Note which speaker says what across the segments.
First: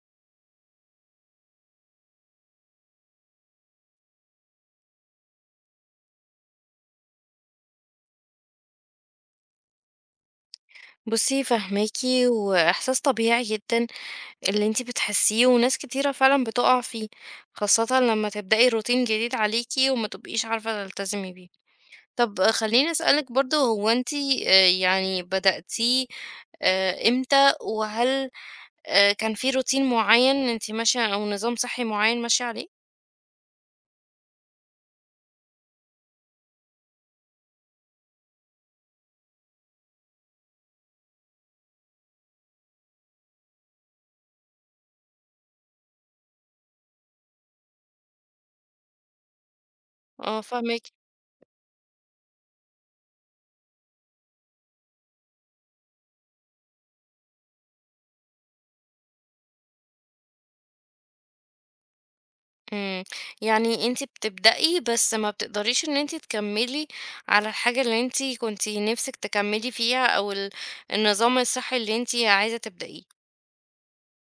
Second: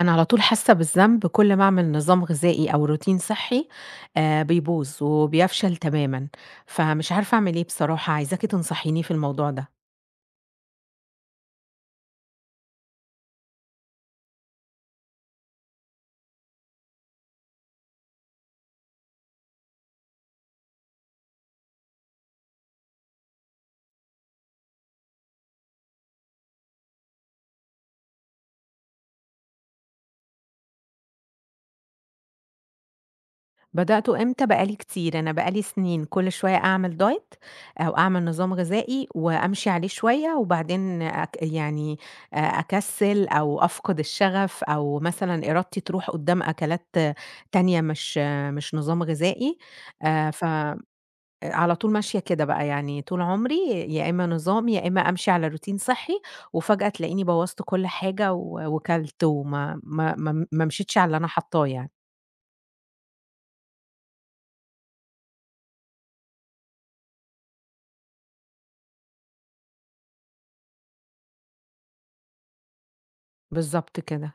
Speaker 1: أنا على طول حاسة بالذنب كل ما أعمل نظام غذائي أو روتين صحّي بيبوظ وبيفشل تمامًا، فمش عارفة أعمل إيه بصراحة، عايزاكِ تنصحيني في الموضوع ده.
Speaker 2: بُصّي فاهماكِ، وإحساس طبيعي جدًا اللي أنتِ بتحسّيه، وناس كتيرة فعلًا بتُقع فيه، خاصةً لمّا تبدئي روتين جديد عليكِ وما تبقيش عارفة تلتزمي بيه. طَب خلّيني أسألِك برضه، هو أنتِ يعني بدأتيه إمتى؟ وهل كان في روتين معيّن أنتِ ماشية، أو نظام صحّي معيّن ماشية عليه؟
Speaker 1: بدأته إمتى؟ بقى لي كتير، أنا بقى لي سنين كل شوية أعمل diet أو أعمل نظام غذائي وأمشي عليه شوية وبعدين أك يعني أ أكسّل أو أفقد الشغف أو مثلًا إرادتي تروح قدّام أكلات تانية مش نظام غذائي
Speaker 2: آه،
Speaker 1: ف
Speaker 2: فاهماكِ.
Speaker 1: على طول ماشية كده بقى، يعني طول عمري يا إمّا نظام، يا إمّا أمشي على روتين صحّي وفجأة تلاقيني بوّظت كل حاجة و وكَلت وما ما ما ما مشيتش على اللي أنا حاطاه يعني.
Speaker 2: إمم، يعني أنتِ بتبدئي بس ما بتقدريش إن أنتِ تكمّلي على الحاجة اللي أنتِ كنتِ نِفْسِك تكمّلي فيها، أو النظام الصحّي اللي أنتِ عايزة تبدئيه.
Speaker 1: بالضبط كده.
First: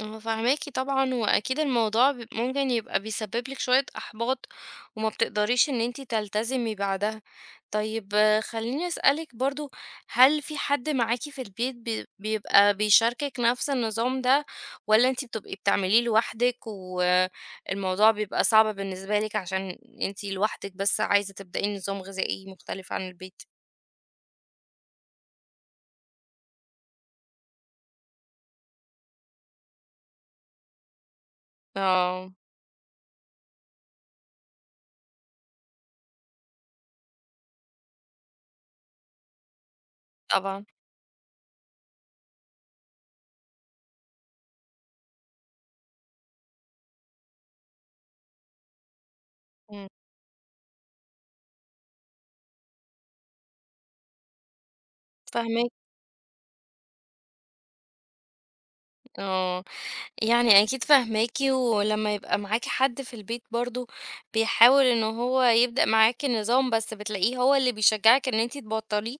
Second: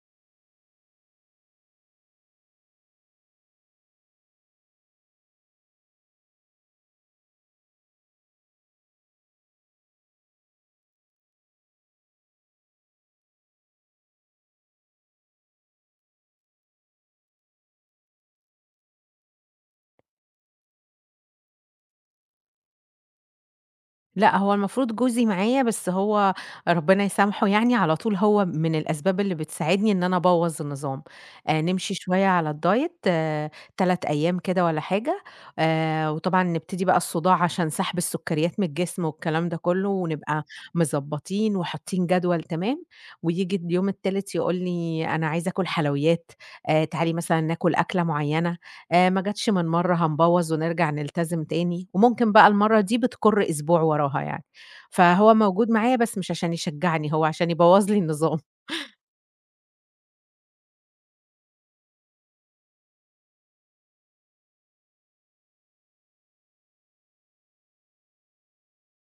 Speaker 2: أنا فاهماكِ طبعًا، وأكيد الموضوع ممكن يبقى بيسبب لِك شوية إحباط، وما بتقدريش إن أنتِ تلتزمي بعدها. طيب خلّيني أسألِك برضه، هل في حد معاكِ في البيت بيبقى بيشاركِك نفس النظام ده، والّا أنتِ بتبقي بتعمليه لوحدِك، والموضوع بيبقى صعب بالنسبة لِك عشان أنتِ لوحدِك بس عايزة تبدئي نظام غذائي مختلف عن البيت؟
Speaker 1: لأ، هو المفروض جوزي معايا، بس هو ربنا يسامحه يعني على طول هو من الأسباب اللي بتساعدني إن أنا أبوّظ النظام، نمشي شوية
Speaker 2: آه،
Speaker 1: على الdiet 3 أيام كده والّا حاجة، وطبعًا نبتدي بقى الصداع عشان سحب السكريات من الجسم والكلام ده كلّه، ونبقى
Speaker 2: طبعًا،
Speaker 1: مضبّطين وحاطين جدول تمام، وييجي اليوم التالت يقول لي: "أنا عايز آكل حلويات، تعالي مثلًا ناكل أكلة معيّنة." ما جاتش من
Speaker 2: إمم،
Speaker 1: مرّة هنبوّظ ونرجع نلتزم تاني، وممكن بقى المرّة دي بتكُر أسبوع وراها يعني. فهو موجود
Speaker 2: فاهماكِ،
Speaker 1: معايا بس مش عشان يشجّعني، هو عشان يبوّظ لي النظام.
Speaker 2: آه. يعني أكيد فاهماكِ، ولمّا يبقى معاكِ حد في البيت برضه بيحاول إن هو يبدأ معاكِ النظام، بس بتلاقيه هو اللي بيشجعِك إن أنتِ تبطّليه،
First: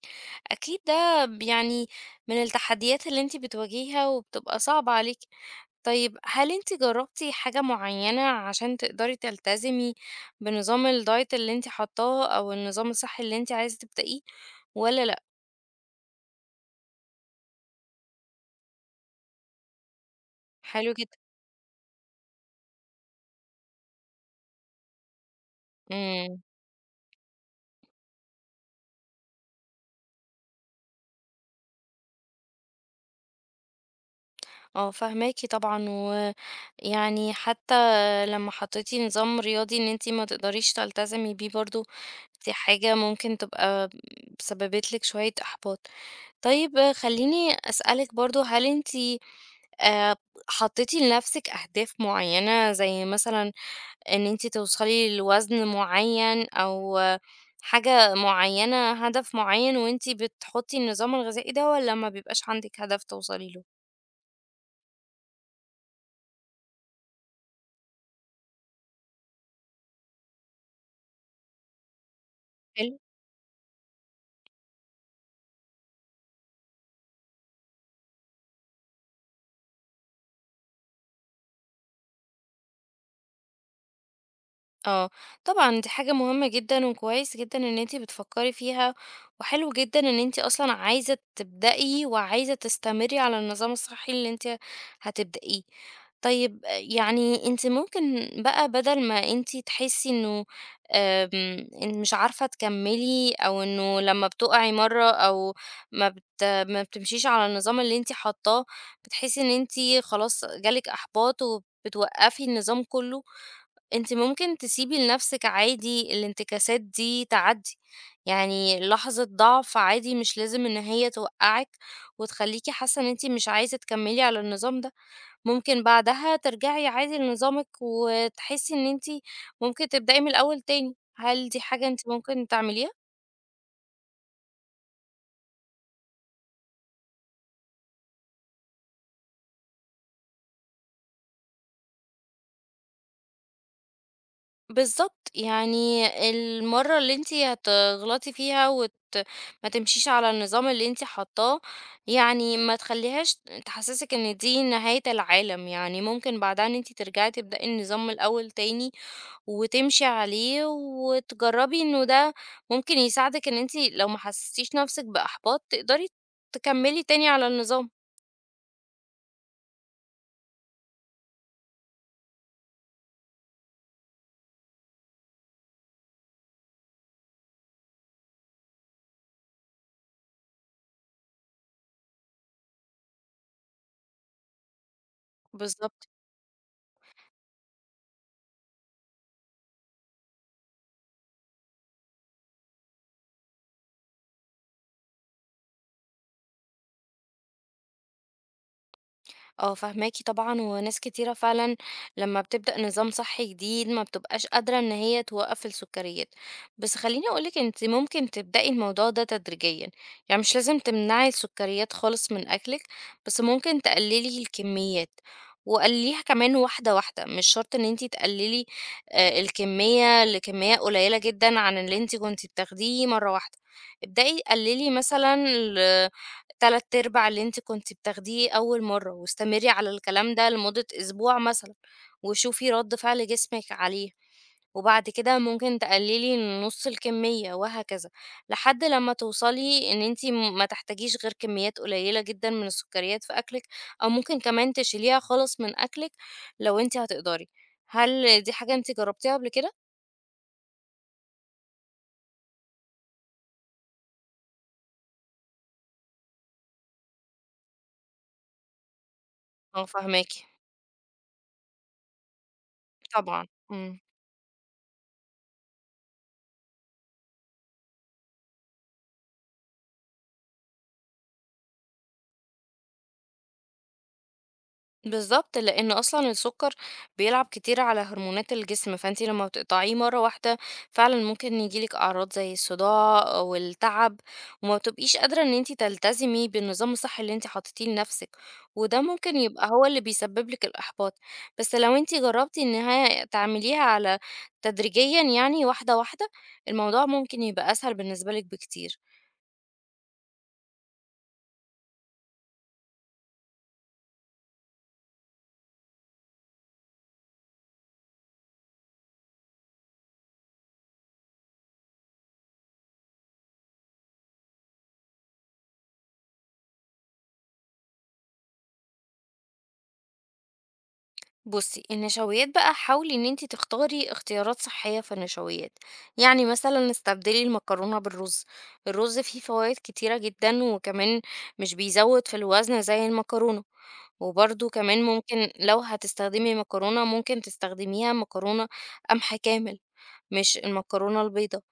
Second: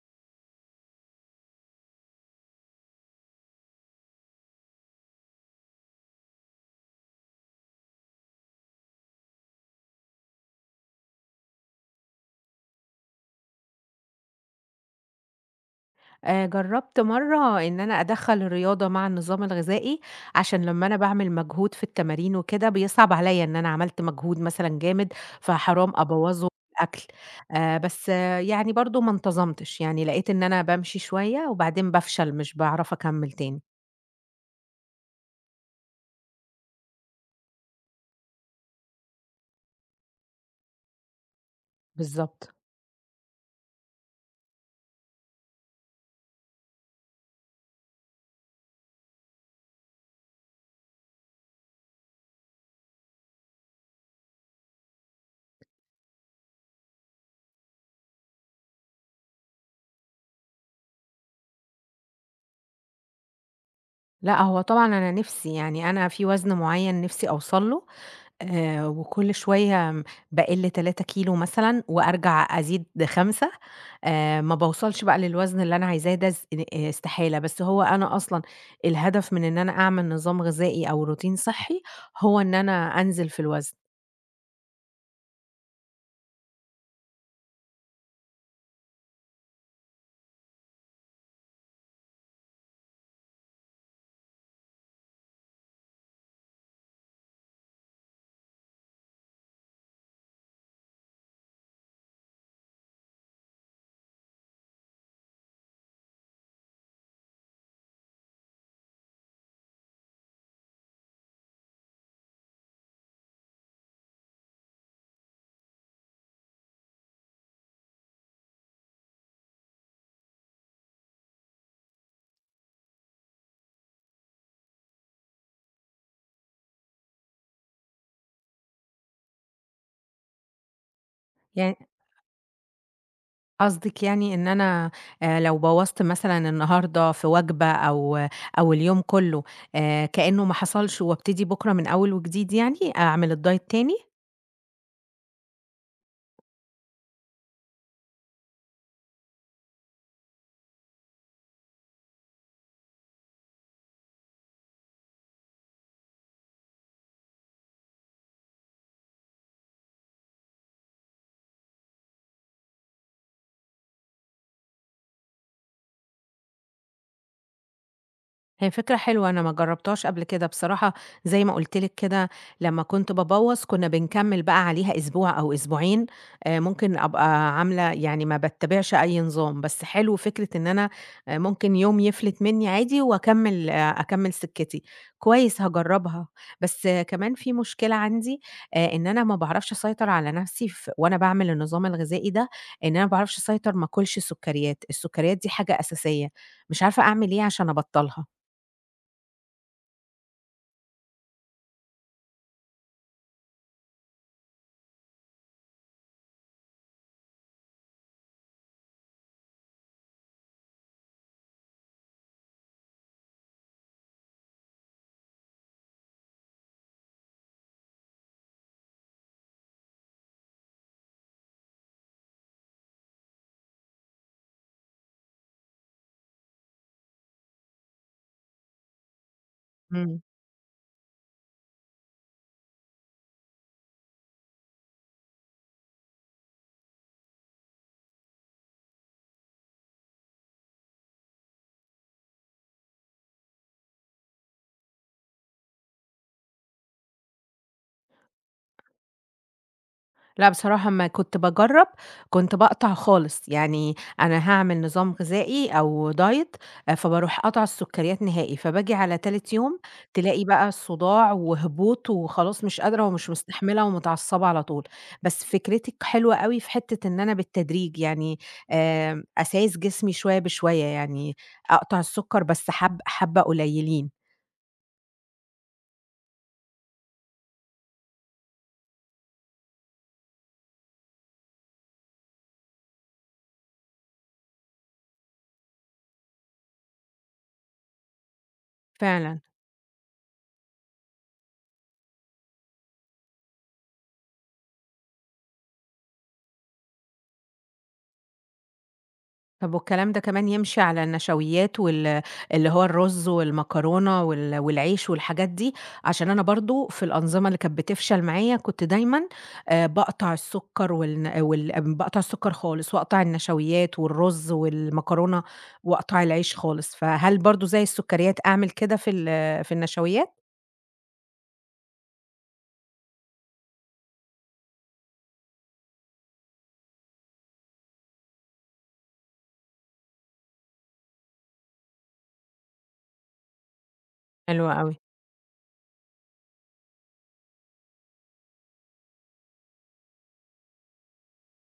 Speaker 2: أكيد ده يعني من التحديات اللي أنتِ بتواجهيها وبتبقى صعبة عليكِ. طيب، هل أنتِ جرّبتِ حاجة معيّنة عشان تقدري تلتزمي بنظام الdiet اللي أنتِ حاطاه، أو النظام الصحّي اللي أنتِ عايزة تبدئيه، والّا لأ؟
Speaker 1: جرّبت مرّة إن أنا أدخّل الرياضة مع النظام الغذائي، عشان لمّا
Speaker 2: حلو
Speaker 1: أنا
Speaker 2: جدًا.
Speaker 1: باعمل مجهود في التمارين وكده بيصعب عليّا إن أنا عملت مجهود مثلًا جامد، فحرام
Speaker 2: إمم.
Speaker 1: أبوّظه بالأكل. بس يعني برضه ما انتظمتش، يعني لقيت إن أنا بامشي شوية وبعدين بافشل مش باعرف أكمّل تاني.
Speaker 2: اه، فهماكي طبعا، ويعني حتى لما حطيتي نظام رياضي ان انتي ما تقدريش تلتزمي بيه برضو، دي
Speaker 1: بالضبط.
Speaker 2: حاجة ممكن تبقى سببت لك شوية احباط. طيب خليني اسألك برضو، هل انتي آه، حطيتي لنفسك اهداف معينة، زي مثلا ان انتي توصلي لوزن معين، او حاجة معينة، هدف معين، وانتي بتحطي النظام الغذائي ده، ولا ما بيبقاش عندك هدف توصلي له؟
Speaker 1: لأ، هو طبعًا أنا نِفْسي، يعني أنا في وزن معيّن نِفْسي أوصل له، وكل شوية باقِل 3 كيلو مثلًا وأرجع أزيد
Speaker 2: حلو.
Speaker 1: 5 ما باوصلش بقى للوزن اللي أنا عايزاه ده ز استحالة، بس هو أنا أصلًا الهدف من إن أنا أعمل نظام غذائي أو روتين صحّي هو إن أنا أنزل في الوزن،
Speaker 2: اه، طبعا، دي حاجة مهمة جدا، وكويس جدا ان انتي بتفكري فيها، وحلو جدا ان انتي اصلا عايزة تبدأي وعايزة تستمري على النظام الصحي اللي انتي هتبدأيه. طيب، يعني انتي ممكن بقى، بدل ما انتي تحسي انه إن مش عارفة تكملي، او انه لما بتقعي مرة، او ما بتمشيش على النظام اللي انتي حطاه، بتحسي ان انتي خلاص جالك احباط وبتوقفي النظام كله، أنتِ ممكن تسيبي لنفسِك عادي الانتكاسات دي تعدّي، يعني لحظة ضعف عادي، مش لازم إن هي توقّعِك وتخلّيكِ حاسة إن أنتِ مش عايزة تكمّلي على النظام ده، ممكن بعدها ترجعي عادي لنظامِك وتحسّي إن أنتِ ممكن تبدئي من الأول تاني. هل دي
Speaker 1: يعني
Speaker 2: حاجة أنتِ ممكن تعمليها؟
Speaker 1: قصدِك يعني إن أنا لو بوّظت مثلًا النهارده في وجبة أو اليوم كُلّه كإنه ما حصلش وابتدي بكرة من أول وجديد يعني، أعمل الدايت تاني؟
Speaker 2: بالضبط، يعني المَرّة اللي أنتِ هتغلطي فيها وت ما تمشيش على النظام اللي أنتِ حاطاه، يعني ما تخلّيهاش تحسّسِك إن دي نهاية العالم، يعني ممكن بعدها إن أنتِ ترجعي تبدئي النظام من الأول تاني، وتمشي عليه، وتجرّبي إنه ده ممكن يساعدِك إن أنتِ لو ما حسستيش نَفْسِك بإحباط، تقدري تكمّلي تاني على النظام.
Speaker 1: هي فكرة حلوة أنا ما جربتهاش قبل كده بصراحة زي ما قُلت لِك كده لمّا كنت بابوّظ كنا بنكمّل بقى عليها أسبوع أو أسبوعين، ممكن أبقى عاملة يعني ما باتّبعش أي نظام، بس حلو فكرة إن أنا ممكن يوم يفلت منّي عادي وأكمّل آه، أكمّل سكتي، كويس
Speaker 2: بالضبط.
Speaker 1: هاجرّبها، بس كمان في مشكلة عندي إن أنا ما باعرفش أسيطر على نَفْسي وأنا باعمل النظام الغذائي ده، إن أنا ما باعرفش أسيطر ما آكُلش سُكّريات، السُكّريات دي حاجة أساسية، مش عارفة أعمل إيه عشان أبطّلها؟
Speaker 2: اه، فهماكي طبعا، وناس كتيرة فعلا لما بتبدأ نظام صحي جديد ما بتبقاش قادرة ان هي توقف السكريات. بس خليني اقولك، انت ممكن تبدأي الموضوع ده تدريجيا، يعني مش لازم تمنعي السكريات خالص من اكلك، بس ممكن تقللي الكميات، وقليها كمان واحدة واحدة. مش شرط ان انت تقللي الكمية لكمية قليلة جدا عن اللي انت كنت بتاخديه مرة واحدة. ابدأي قللي مثلا تلات أرباع اللي أنتِ كنتِ بتاخديه أول مرّة، واستمري على
Speaker 1: إمم.
Speaker 2: الكلام ده لمدة أسبوع مثلًا، وشوفي رد فعل جسمِك عليه، وبعد كده ممكن تقللي نُص الكمية، وهكذا، لحد لمّا توصلي إن أنتِ ما تحتاجيش غير كميات قليلة جدًا من السكريات في أكلِك، أو ممكن كمان تشيليها خالص من أكلِك لو أنتِ هتقدري. هل دي حاجة أنتِ جربتيها قبل كده؟
Speaker 1: لأ بصراحة أمّا كنت باجرّب، كنت باقطع خالص، يعني أنا هاعمل نظام غذائي أو diet. فباروح قاطعة السكريات نهائي، فباجي على تالت يوم
Speaker 2: آه، فاهماكِ،
Speaker 1: تلاقي بقى صداع وهبوط وخلاص مش قادرة ومش
Speaker 2: طبعًا،
Speaker 1: مستحملة
Speaker 2: إمم.
Speaker 1: ومتعصبة على طول، بس فكرتِك حلوة أوي في حتة إن أنا بالتدريج يعني أسايس جسمي شوية بشوية، يعني أقطع السكر بس حبة قليلين،
Speaker 2: بالظبط، لان اصلا السكر بيلعب كتير على هرمونات الجسم، فانتي لما بتقطعيه مره واحده فعلا ممكن يجيلك اعراض زي الصداع والتعب، وما بتبقيش قادره ان انتي تلتزمي بالنظام الصحي اللي انتي حاطتيه لنفسك، وده ممكن
Speaker 1: فعلًا.
Speaker 2: يبقى هو اللي بيسبب لك الاحباط. بس لو انتي جربتي انها تعمليها على تدريجيا، يعني واحده واحده، الموضوع ممكن يبقى اسهل بالنسبه لك بكتير.
Speaker 1: طب والكلام ده كمان يمشي على النشويات اللي هو الرز والمكرونة والعيش والحاجات دي؟ عشان أنا برضه في الأنظمة اللي كانت بتفشل معايا كنت دايمًا باقطع السكر خالص، واقطع النشويات والرز والمكرونة، واقطع العيش خالص، فهل برضه زي السكريات أعمل كده في النشويات؟
Speaker 2: بصي، النشويات بقى حاولي ان انتي تختاري اختيارات صحية في النشويات، يعني مثلا استبدلي المكرونة بالرز. الرز فيه فوائد كتيرة جدا، وكمان مش بيزود في الوزن زي المكرونة.
Speaker 1: حلو
Speaker 2: وبرده
Speaker 1: أوي.
Speaker 2: كمان، ممكن لو هتستخدمي مكرونة، ممكن تستخدميها مكرونة قمح كامل، مش المكرونة البيضة.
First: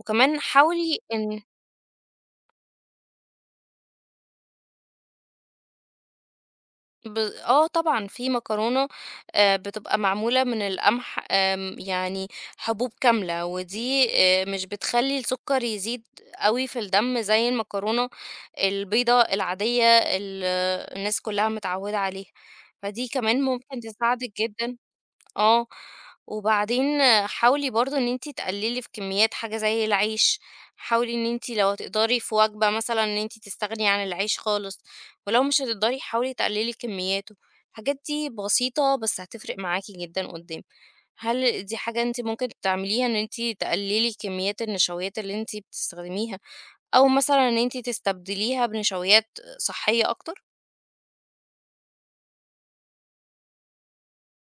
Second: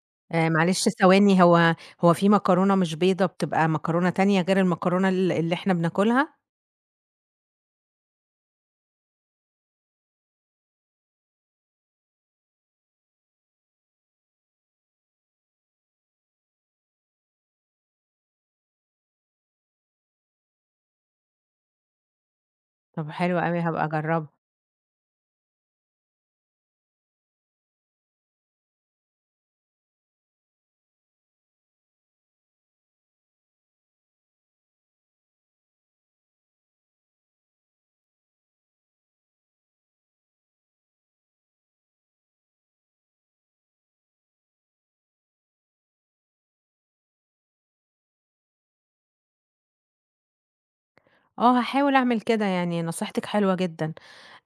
Speaker 2: وكمان
Speaker 1: معلش
Speaker 2: حاولي ان
Speaker 1: ثواني هو في مكرونة مش بيضا بتبقى مكرونة تانية غير المكرونة اللي إحنا بناكلها؟
Speaker 2: ب آه، طبعًا، في مكرونة بتبقى معمولة من القمح، يعني حبوب كاملة، ودي مش بتخلّي السكر يزيد أوي في الدم زي المكرونة البيضا العادية، الناس كلّها متعوّدة عليها، فدي
Speaker 1: طب حلو
Speaker 2: كمان
Speaker 1: أوي
Speaker 2: ممكن
Speaker 1: هابقى أجربها.
Speaker 2: تساعدِك جدًا. آه، وبعدين، حاولي برضه إن أنتِ تقللي في كميات حاجة زي العيش، حاولي إن أنتِ لو هتقدري في وجبة مثلًا إن أنتِ تستغني عن العيش خالص، ولو مش هتقدري حاولي تقللي كمياته، الحاجات دي بسيطة بس هتفرق معاكِ جدًا قدّام. هل دي حاجة أنتِ ممكن تعمليها، إن أنتِ تقللي كميات النشويات اللي أنتِ بتستخدميها، أو مثلًا إن أنتِ تستبدليها بنشويات صحية أكتر؟
Speaker 1: آه هاحاول أعمل كده، يعني نصيحتِك حلوة جدًا،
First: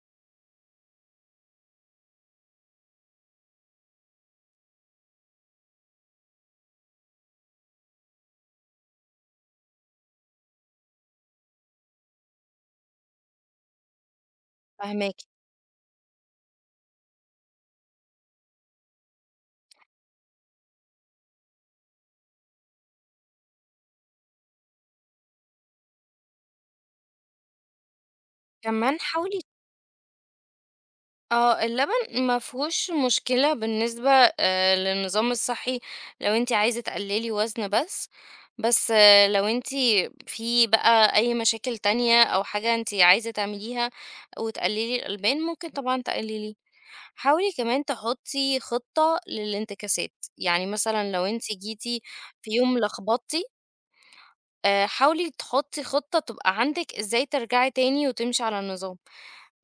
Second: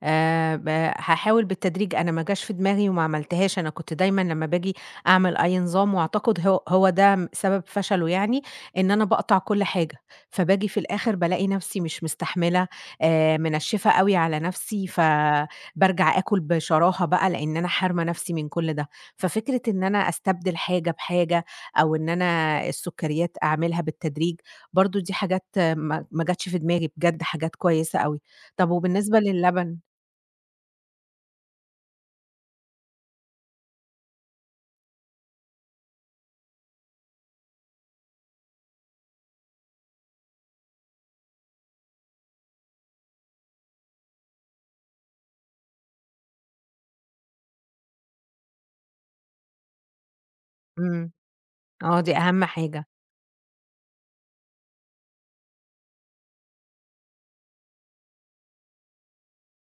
Speaker 1: ب هاحاول بالتدريج، أنا ما جاش في دماغي وما عملتهاش، أنا كنت دايمًا لمّا باجي أعمل أي نظام وأعتقد هو ده سبب فشله يعني، إن أنا باقطع كل حاجة، فباجي في الآخر بالاقي نفسي مش مستحملة، منشّفة أوي على نفسي،
Speaker 2: فاهماكِ.
Speaker 1: فبارجع آكل بشراهة بقى لإن أنا حارمة نفسي من كل ده. ففكرة إن أنا أستبدل حاجة بحاجة أو إن أنا السكريات أعملها بالتدريج، برضه دي حاجات ما جاتش في دماغي بجد، حاجات كويسة أوي. طب
Speaker 2: كمان
Speaker 1: وبالنسبة
Speaker 2: حاولي.
Speaker 1: للبن،
Speaker 2: آه، اللبن ما فيهوش مشكلة بالنسبة للنظام الصحي، لو أنتِ عايزة تقللي وزن بس. بس لو أنتِ في بقى أي مشاكل تانية، أو حاجة أنتِ عايزة تعمليها وتقللي الألبان، ممكن طبعًا تقلليه. حاولي كمان تحطي خطة للانتكاسات، يعني مثلًا
Speaker 1: إمم،
Speaker 2: لو أنتِ جيتِ
Speaker 1: آه دي أهم
Speaker 2: في يوم
Speaker 1: حاجة،
Speaker 2: لخبطتِ، حاولي تحطي خطة تبقى عندِك إزاي ترجعي تاني وتمشي على النظام.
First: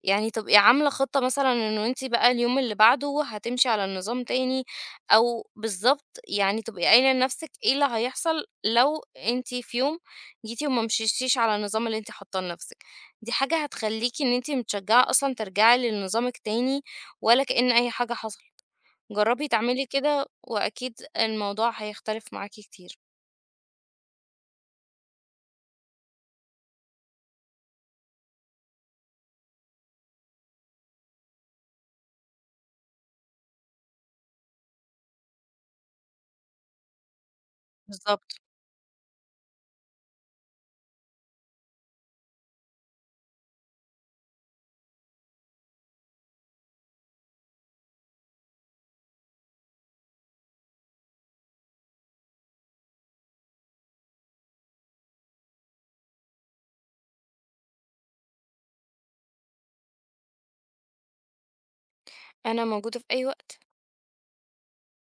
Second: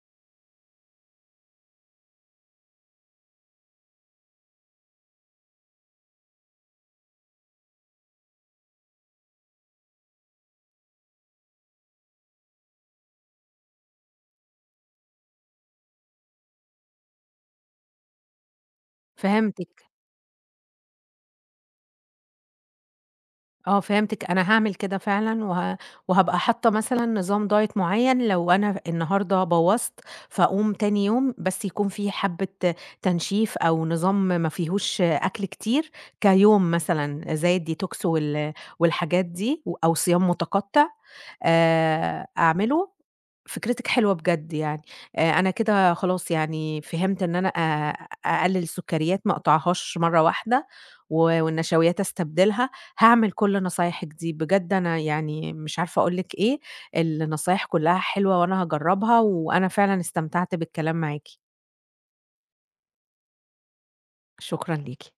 Speaker 2: يعني تبقي عاملة خطة مثلًا إنه أنتِ بقى اليوم اللي بعده هتمشي على النظام تاني، أو بالضبط، يعني تبقي قايلة لنفسِك إيه اللي هيحصل لو أنتِ في يوم جيتِ وما مشيتيش على النظام اللي أنتِ حاطاه لنفسِك، دي حاجة هتخليكِ إن أنتِ متشجعة أصلًا ترجعي لنظامِك تاني ولا كأن أي حاجة حصلت، جربي
Speaker 1: فهمتِك،
Speaker 2: تعملي كده وأكيد الموضوع هيختلف معاكِ كتير.
Speaker 1: فهمتِك، أنا هاعمل كده فعلًا وهابقى حاطة مثلًا نظام diet معيّن لو أنا النهارده بوّظت، فاقوم تاني يوم بس يكون في حبّة تنشيف أو نظام ما فيهوش أكل كتير، كيوم مثلًا زي الdetox
Speaker 2: بالضبط،
Speaker 1: والحاجات دي أو صيام متقطع أعمله. فكرتِك حلوة بجد يعني، أنا كده خلاص يعني فهمت إن أنا أقلل السكريات ما أقطعهاش مرّة واحدة، و والنشويات أستبدلها. هاعمل كل نصايحِك دي، بجد أنا يعني مش عارفة أقول لِك إيه، النصايح كلّها حلوة وأنا هاجرّبها، وأنا فعلًا استمتعت بالكلام معاكِ،
Speaker 2: أنا موجودة في أي وقت.
Speaker 1: شكرًا ليكِ.